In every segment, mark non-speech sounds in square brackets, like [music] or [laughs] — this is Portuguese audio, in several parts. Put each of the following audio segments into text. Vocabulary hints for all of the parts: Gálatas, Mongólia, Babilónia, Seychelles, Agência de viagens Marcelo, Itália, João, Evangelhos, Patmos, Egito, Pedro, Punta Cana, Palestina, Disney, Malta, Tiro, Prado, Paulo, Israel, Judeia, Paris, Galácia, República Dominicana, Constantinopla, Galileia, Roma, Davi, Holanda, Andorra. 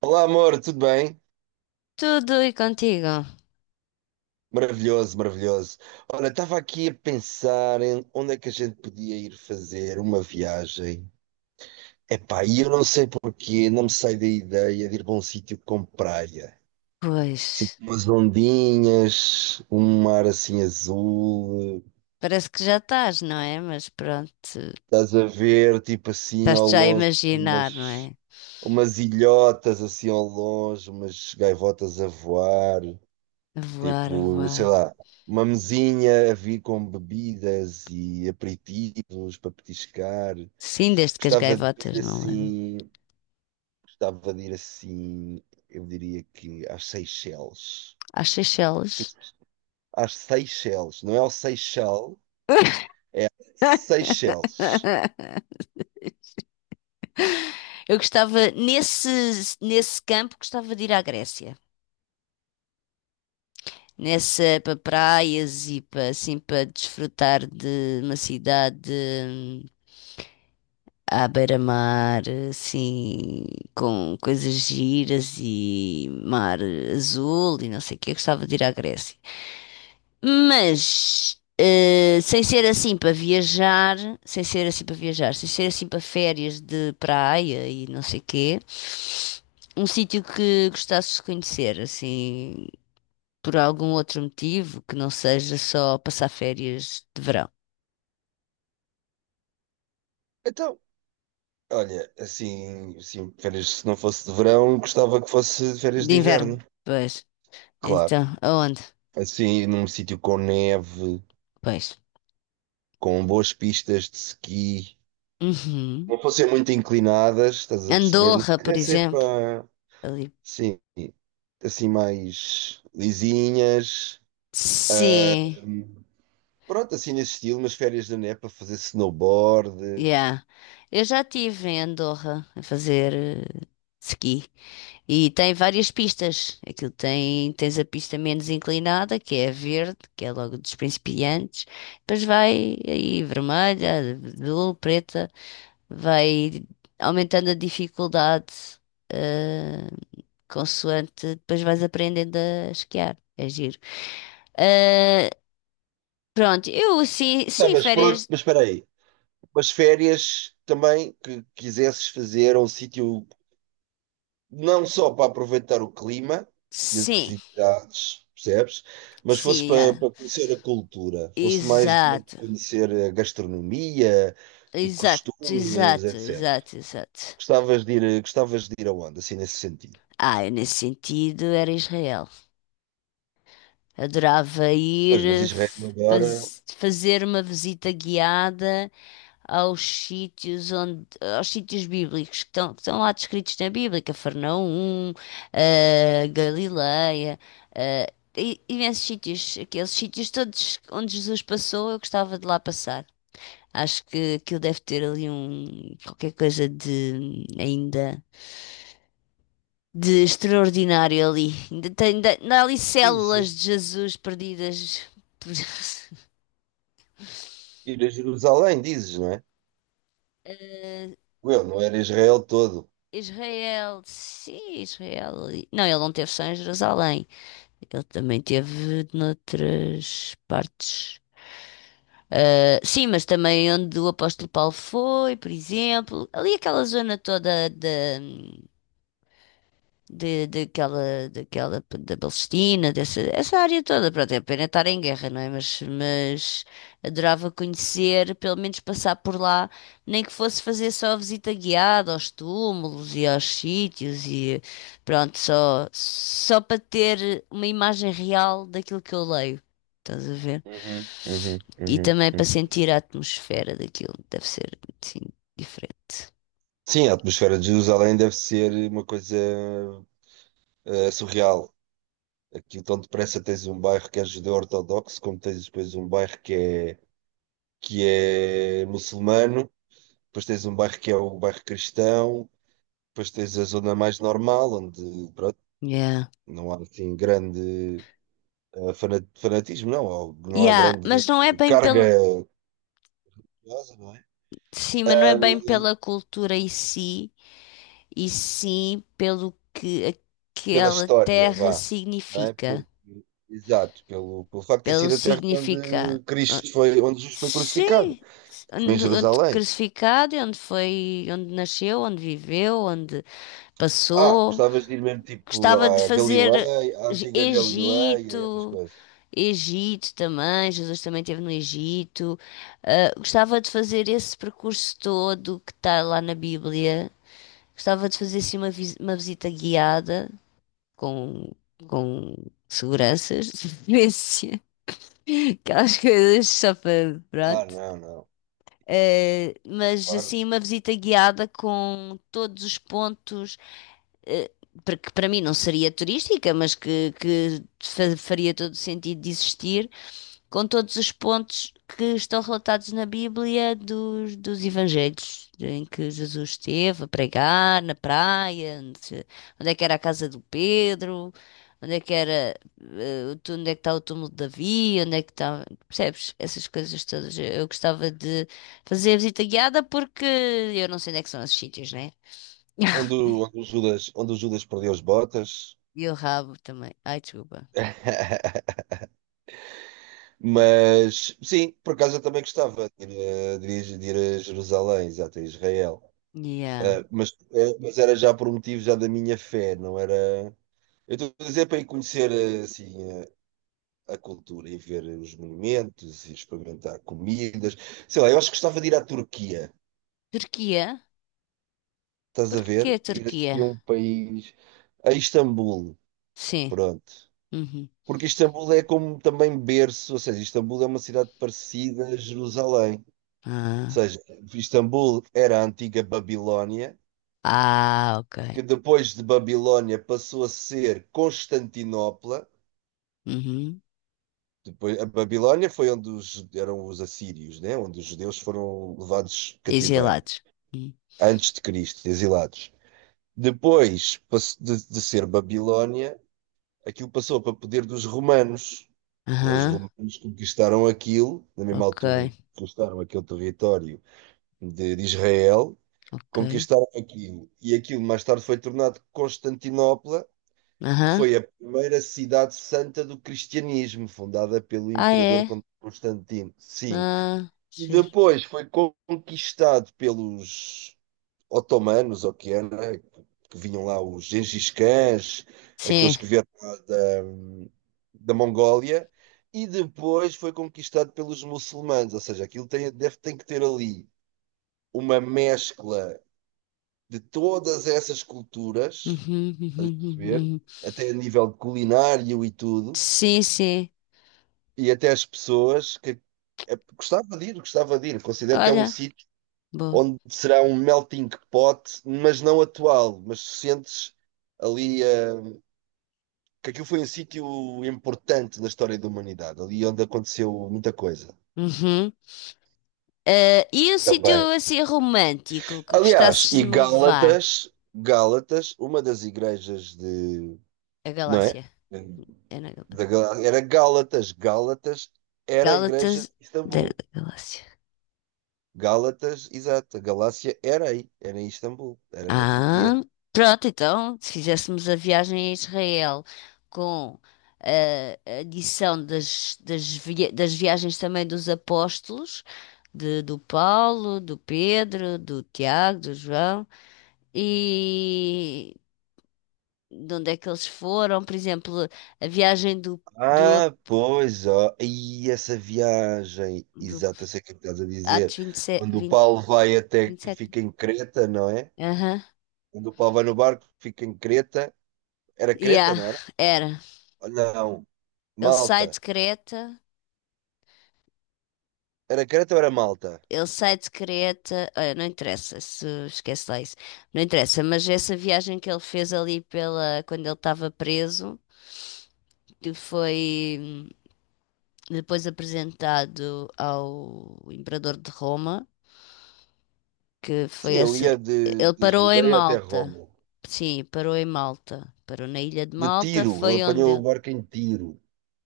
Olá, amor, tudo bem? Tudo e contigo? Maravilhoso, maravilhoso. Olha, estava aqui a pensar em onde é que a gente podia ir fazer uma viagem. Epá, e eu não sei porquê, não me sai da ideia de ir para um sítio com praia. Pois, Assim, com umas ondinhas, um mar assim azul, parece que já estás, não é? Mas pronto, estás a ver, tipo assim, ao estás-te já a longe, assim, imaginar, não é? umas, umas ilhotas assim ao longe, umas gaivotas a voar. A voar, a Tipo, sei voar. lá, uma mesinha a vir com bebidas e aperitivos para petiscar. Sim, desde que as Gostava de gaivotas ir não levam. assim, gostava de ir assim, eu diria que às Seychelles. Às Seychelles. Às Seychelles, não é ao Seychelles, Seychelles. [laughs] Eu gostava, nesse campo, gostava de ir à Grécia. Nessa, para praias e para, assim, para desfrutar de uma cidade hum, à beira-mar, assim, com coisas giras e mar azul e não sei o que. Eu gostava de ir à Grécia. Mas, sem ser assim para viajar, sem ser assim para viajar, sem ser assim para férias de praia e não sei o quê, um sítio que gostasses de conhecer, assim, por algum outro motivo que não seja só passar férias de verão, Então, olha, assim, assim, férias, se não fosse de verão, gostava que fosse de férias de de inverno, inverno, pois. claro. Então, aonde? Assim, num sítio com neve, Pois. com boas pistas de esqui Uhum. não fossem muito inclinadas, estás a perceber? Mas Andorra, por queria ser exemplo. para, Ali. sim, assim mais lisinhas. Sim, Pronto, assim nesse estilo, umas férias da neve para fazer snowboard. yeah. Eu já estive em Andorra a fazer ski e tem várias pistas. Aquilo tem, tens a pista menos inclinada, que é a verde, que é logo dos principiantes. Depois vai aí vermelha, azul, preta, vai aumentando a dificuldade, eh, consoante, depois vais aprendendo a esquiar. É giro. Ah, pronto, eu sim, Não, sim, mas pronto, férias, mas espera aí. Umas férias também que quisesses fazer a um sítio não só para aproveitar o clima e as sim, atividades, percebes? Mas fosse sim, para, ah, para conhecer a cultura, fosse mais numa de exato, conhecer a gastronomia e exato, costumes, exato, etc. exato, exato. Gostavas de ir aonde, assim, nesse sentido? Ah, eu nesse sentido era Israel. Adorava ir Pois, mas Israel agora. Fazer uma visita guiada aos sítios onde, aos sítios bíblicos que estão lá descritos na Bíblia, Cafarnaum, Galileia, eh, imensos sítios, aqueles sítios todos onde Jesus passou, eu gostava de lá passar. Acho que aquilo deve ter ali um qualquer coisa de ainda de extraordinário ali. Ainda há ali Sim, células sim. de Jesus perdidas por [laughs] Ir a Jerusalém, dizes, não é? Eh, Eu não era Israel todo. Israel. Sim, Israel. Ali. Não, ele não teve só em Jerusalém. Ele também teve noutras partes. Sim, mas também onde o apóstolo Paulo foi, por exemplo, ali aquela zona toda da, de, daquela, da Palestina, dessa, essa área toda. Pronto, é pena estar em guerra, não é? Mas adorava conhecer, pelo menos passar por lá, nem que fosse fazer só a visita guiada aos túmulos e aos sítios e pronto, só para ter uma imagem real daquilo que eu leio. Estás a ver? Uhum, uhum, E uhum, também para uhum. sentir a atmosfera daquilo, deve ser assim, diferente. Sim, a atmosfera de Jerusalém deve ser uma coisa surreal. Aqui tão depressa tens um bairro que é judeu ortodoxo, como tens depois um bairro que é muçulmano, depois tens um bairro que é o bairro cristão, depois tens a zona mais normal, onde pronto, Yeah. não há assim grande. Fanatismo, não, ou não há Yeah, grande mas não é bem carga pelo. religiosa, não é? Sim, mas não é bem pela cultura em si, e sim pelo que Pela aquela história, terra vá, não é? significa, Porque, exato, pelo, pelo facto de ter pelo sido a terra significado. onde Cristo foi, onde Jesus foi crucificado, Sim, foi em onde, onde Jerusalém. crucificado, e onde foi, onde nasceu, onde viveu, onde Ah, passou. gostavas de ir mesmo tipo Gostava de à fazer Galileia, à antiga Galileia e outras Egito, coisas. Egito também, Jesus também esteve no Egito. Ah, gostava de fazer esse percurso todo que está lá na Bíblia. Gostava de fazer assim uma visita guiada com, com seguranças, de preferência, [laughs] aquelas coisas só para, Ah, pronto. não, não, Mas claro. assim, uma visita guiada com todos os pontos, eh, para que para mim não seria turística, mas que faria todo o sentido de existir, com todos os pontos que estão relatados na Bíblia dos Evangelhos, em que Jesus esteve a pregar na praia, onde, é que era a casa do Pedro, onde é que era, onde é que está o túmulo de Davi, onde é que está, percebes? Essas coisas todas. Eu gostava de fazer a visita guiada porque eu não sei onde é que são esses sítios, né? Onde, [laughs] onde o Judas perdeu as botas. E o rabo também. Ai, desculpa. [laughs] Mas sim, por acaso eu também gostava de ir, de ir a Jerusalém, exato, a Israel. Yeah. Ah, mas, mas era já por um motivo já da minha fé, não era. Eu estou a dizer para ir conhecer assim, a cultura e ver os monumentos e experimentar comidas. Sei lá, eu acho que gostava de ir à Turquia, Turquia? estás Por a que ver? Ir Turquia? assim a um país, a Istambul, Sim. pronto. Uhum. Porque Istambul é como também berço, ou seja, Istambul é uma cidade parecida a Jerusalém. Ah. Seja, Istambul era a antiga Babilónia, Ah, ok. que depois de Babilónia passou a ser Constantinopla. Uhum. Depois, a Babilónia foi onde os, eram os assírios, né? Onde os judeus foram levados E cativeiro, gelados. Hum. antes de Cristo, exilados. Depois de ser Babilónia, aquilo passou para poder dos romanos. Né? Os Aham. romanos conquistaram aquilo, na mesma Ok, altura em que conquistaram aquele território de Israel. ok. Conquistaram aquilo. E aquilo mais tarde foi tornado Constantinopla, que Aham. foi a primeira cidade santa do cristianismo, fundada pelo Ah, imperador é? Constantino. Sim. Ah, E giro. depois foi conquistado pelos otomanos, ou que era, que vinham lá os Gengis Khans, Sim. aqueles que vieram lá da, da Mongólia, e depois foi conquistado pelos muçulmanos, ou seja, aquilo tem, deve, tem que ter ali uma mescla de todas essas culturas, Uhum, uhum, uhum. perceber? Uhum. Até a nível de culinário e tudo, Sim, sim. e até as pessoas que é, gostava de ir, gostava de ir. Considero que é um Olha, sítio boa. onde será um melting pot, mas não atual, mas sentes ali que aquilo foi um sítio importante na história da humanidade, ali onde aconteceu muita coisa Uhum. E um sítio também. assim romântico que Aliás, gostasses e de me levar? Gálatas, Gálatas, uma das igrejas de, A não é? Galáxia. É na Galáxia. Era Gálatas. Gálatas era a igreja Gálatas de da Istambul. da Galáxia. Gálatas, exato. A Galácia era aí, era em Istambul, era na Turquia. Ah, pronto, então, se fizéssemos a viagem a Israel com a adição das viagens também dos apóstolos, do Paulo, do Pedro, do Tiago, do João, e de onde é que eles foram, por exemplo, a viagem do, do, Ah, pois, ó. E essa viagem, do exato, eu sei o que é que estás a dizer. Atos 27, Quando o 20, Paulo vai até que 27? fica em Creta, não é? Aham. Quando o Paulo vai no barco, fica em Creta. Era Creta, Yeah, não era? era. Não, Ele sai Malta. de Creta. Era Creta ou era Malta? Ele sai de Creta, olha, não interessa se esquece lá isso, não interessa, mas essa viagem que ele fez ali pela, quando ele estava preso, que foi depois apresentado ao Imperador de Roma, que Sim, foi ele essa, ia ele de parou em Judeia até Malta, Roma. sim, parou em Malta, parou na ilha de De Malta, tiro, ele foi onde apanhou o ele, barco em tiro.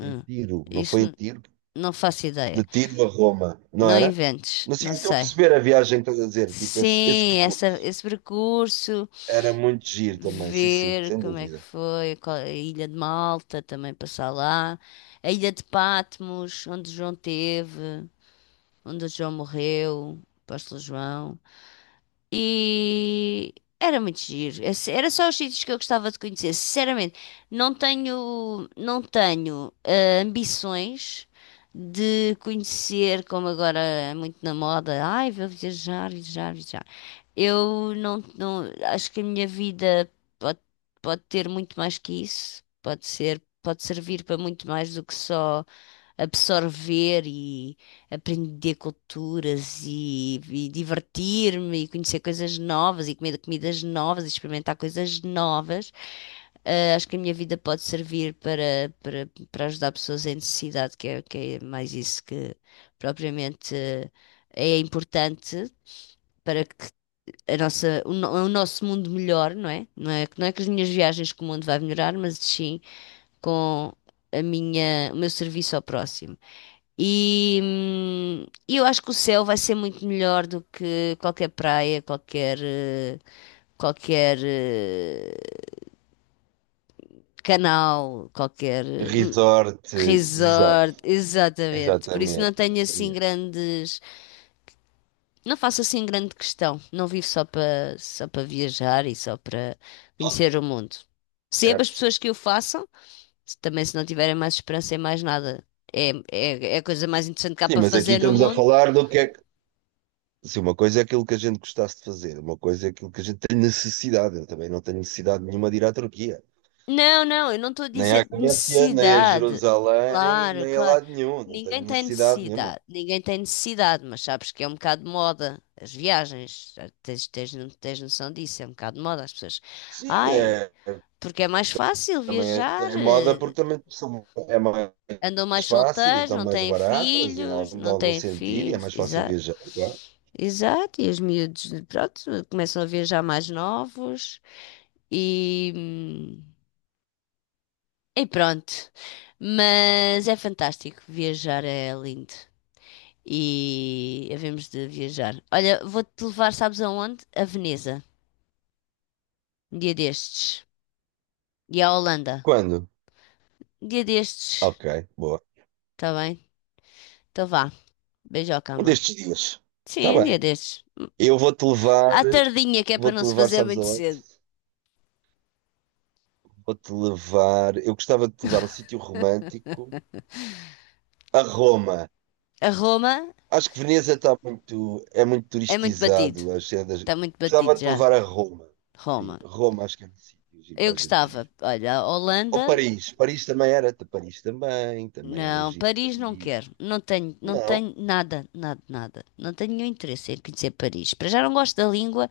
Em hum, tiro, não isso foi em n- tiro? não faço De ideia, tiro a Roma, não não era? inventes, Mas sim, não então sei. perceber a viagem que estás a dizer, tipo, esse Sim, essa, percurso. esse percurso. Era muito giro também, sim, sim, Ver sem como é que dúvida. foi, a Ilha de Malta também passar lá, a Ilha de Patmos, onde João teve, onde João morreu, o apóstolo João. E era muito giro. Era só os sítios que eu gostava de conhecer. Sinceramente, não tenho ambições de conhecer, como agora é muito na moda, ai, vou viajar, viajar, viajar. Eu não, não, acho que a minha vida pode, pode ter muito mais que isso. Pode ser, pode servir para muito mais do que só absorver e aprender culturas e divertir-me e conhecer coisas novas e comer comidas novas e experimentar coisas novas. Ah, acho que a minha vida pode servir para ajudar pessoas em necessidade, que é mais isso que propriamente é importante para que a nossa, o, no- o nosso mundo melhore, não é? Não é com as minhas viagens que o mundo vai melhorar, mas sim com o meu serviço ao próximo. E eu acho que o céu vai ser muito melhor do que qualquer praia, qualquer, qualquer canal, qualquer hum, Resort, exato, resort, exatamente. Por isso exatamente, exatamente. Não faço assim grande questão. Não vivo só para viajar e só para Ah, conhecer o mundo. Sempre as certo. pessoas que o façam, também se não tiverem mais esperança em mais nada. É a coisa mais interessante que há Sim, para mas aqui fazer no estamos a mundo. falar do que é que. Sim, uma coisa é aquilo que a gente gostasse de fazer, uma coisa é aquilo que a gente tem necessidade. Eu também não tenho necessidade nenhuma de ir à Turquia. Não, não, eu não estou a Nem à dizer Grécia, nem a necessidade. Jerusalém, Claro, nem a claro. lado nenhum. Não tenho Ninguém tem necessidade nenhuma. necessidade. Ninguém tem necessidade, mas sabes que é um bocado de moda. As viagens, tens, tens, no- tens noção disso, é um bocado de moda. As pessoas, Sim, ai, é, porque é mais fácil também é, viajar. é moda porque também é mais Andam mais fácil e solteiros, estão não mais têm baratas em filhos, algum, de não algum têm sentido e é filhos. mais fácil Exato, viajar. Claro. exato. E os miúdos, pronto, começam a viajar mais novos. E. E pronto. Mas é fantástico. Viajar é lindo. E havemos de viajar. Olha, vou-te levar, sabes aonde? A Veneza. Um dia destes. E à Holanda. Quando? Um dia destes. Ok, boa. Tá bem? Então vá. Beijoca, Um amor. destes dias. Está Sim, um dia bem. destes. Eu À tardinha, que é para não vou-te se levar, fazer sabes muito aonde? cedo. Vou-te levar. Eu gostava de te levar a um sítio romântico, a Roma. A Roma Acho que Veneza está muito, é muito é muito batido. turistizado. Acho que é das... Está muito Gostava batido de te já. levar a Roma. Sim, Roma. Roma acho que é um sítio giro Eu para a gente gostava. ir. Olha, a Ou Holanda. Paris. Paris também era. Paris também. Também era Não, giro. Paris não Paris. quero. Não tenho, não Não. tenho nada, nada, nada. Não tenho nenhum interesse em conhecer Paris. Para já não gosto da língua,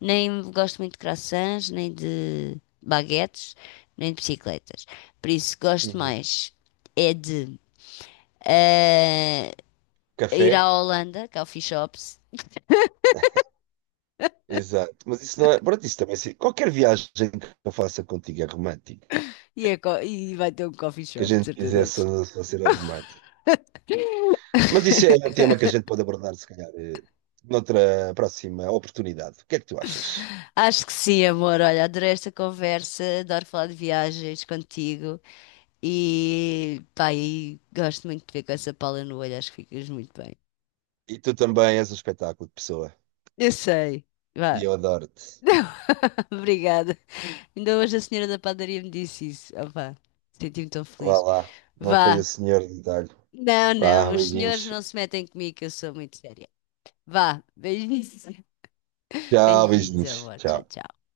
nem gosto muito de croissants, nem de baguetes, nem de bicicletas. Por isso gosto Uhum. mais é de eh, ir Café. à Holanda, é Coffee Shops. Exato. Mas isso não é. Pronto, isso também. Qualquer viagem que eu faça contigo é romântica. E vai ter um coffee Que a shop, de gente certeza fizesse absoluta. a ser romântico. Mas isso é um tema que a [laughs] gente pode abordar, se calhar, noutra próxima oportunidade. O que é que tu achas? Acho que sim, amor. Olha, adorei esta conversa, adoro falar de viagens contigo. E pá, e gosto muito de ver com essa pala no olho, acho que ficas muito bem. E tu também és um espetáculo de pessoa. Eu sei, E vá. eu adoro-te. [laughs] Obrigada. Ainda hoje a senhora da padaria me disse isso. Opá, senti-me tão Vá feliz. lá. Não foi o Vá. senhor de detalhe. Não, Vá, não, os senhores beijinhos. não se metem comigo, que eu sou muito séria. Vá, beijinhos. [laughs] Tchau, Beijinhos, beijinhos. amor. Tchau, Tchau. tchau.